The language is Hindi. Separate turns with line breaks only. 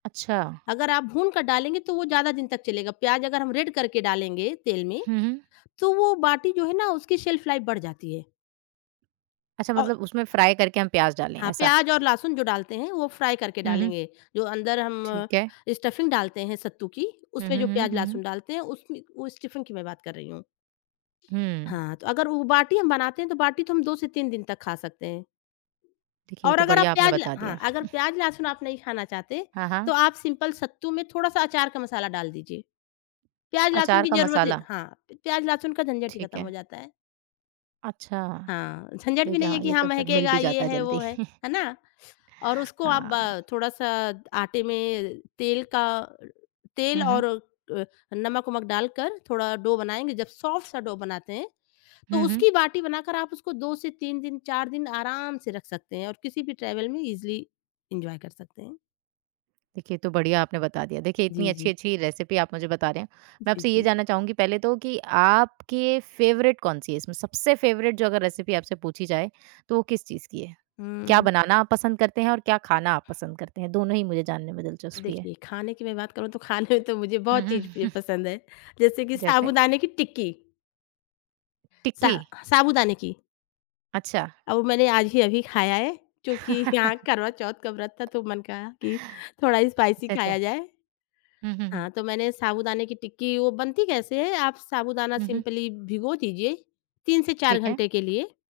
अच्छा।
अगर आप भून कर डालेंगे तो वो ज़्यादा दिन तक चलेगा। प्याज़ अगर हम रेड करके डालेंगे तेल में,
हुँ, हुँ।
तो वो बाटी जो है ना उसकी शेल्फ लाइफ़ बढ़ जाती है।
अच्छा,
औ
मतलब उसमें फ्राई करके हम प्याज़ डालें,
हाँ,
ऐसा?
प्याज़ और लहसुन जो डालते हैं, वो फ्राई करके
हुँ, हुँ।
डालेंगे। जो अंदर हम
ठीक है।
स्टफिंग डालते हैं सत्तू की,
हुँ, हुँ,
उसमें जो
हुँ।
प्याज़,
हुँ,
लहसुन
हुँ।
डालते हैं, उसमें उ स्टफिंग की मैं बात कर रही हूँ।
हुँ।
हाँ, तो अगर वो बाटी हम बनाते हैं, तो बाटी तो हम 2 से 3 दिन तक खा सकते हैं।
ठीक है, ये
और
तो
अगर आप
बढ़िया आपने
प्याज़ ल
बता
हाँ,
दिया।
अगर प्याज़ लहसुन आप नहीं खाना चाहते,
हाँ, हाँ।
तो आप सिंपल सत्तू में थोड़ा-सा अचार का मसाला डाल दीजिए। प्याज़, लहसुन
अचार
की
का
ज़रूरत ही
मसाला।
हाँ, प प्याज़, लहसुन का झंझट ही
ठीक
खत्म हो
है।
जाता है।
अच्छा।
हाँ, झंझट भी
देखिए,
नहीं है
हाँ,
कि
ये
हाँ
तो फिर मिल
महकेगा,
भी
ये
जाता है
है, वो
जल्दी।
है, है ना? और उसको आप
हाँ।
ब थोड़ा-सा आटे में तेल का अ, तेल
हुँ, हुँ।
और अ, नमक-वमक डालकर थोड़ा डो बनाएँगे। जब सॉफ्ट सा डो बनाते हैं, तो
हुँ, हुँ।
उसकी बाटी बनाकर आप उसको 2 से 3 दिन, 4 दिन आराम से रख सकते हैं और किसी भी ट्रेवल में इज़िली एन्जॉय कर सकते हैं।
देखिए, ये तो बढ़िया आपने बता दिया। देखिए, इतनी
जी, जी।
अच्छी-अच्छी रेसिपी आप मुझे बता रहे हैं, मैं
जी,
आपसे ये
जी।
जानना चाहूँगी पहले तो कि आपके फ़ेवरेट कौन-सी है इसमें? सबसे फ़ेवरेट जो अगर रेसिपी आपसे पूछी जाए, तो वो किस चीज़ की है? क्या
हुँ।
बनाना आप पसंद करते हैं और क्या खाना आप पसंद करते हैं? दोनों ही मुझे जानने में दिलचस्पी है।
देखिए, खाने की मैं बात करूँ तो खाने तो मुझे
हुँ,
बहुत
हुँ।
चीज़ प्रिय पसंद है, जैसे कि
जैसे?
साबूदाने की टिक्की। सा
टिक्की।
साबूदाने की।
अच्छा।
अब मैंने आज ही अभी खाया है। क्योंकि यहाँ करवा चौथ का व्रत था, तो मन कहा कि थोड़ा
अच्छा,
स्पाइसी खाया
अच्छा।
जाए।
हुँ, हुँ, हुँ।
हाँ, तो मैंने साबूदाने की टिक्की वो बनती कैसे है? आप साबूदाना
हुँ, हुँ।
सिम्पली भिगो दीजिए, 3 से 4
ठीक है।
घंटे के लिए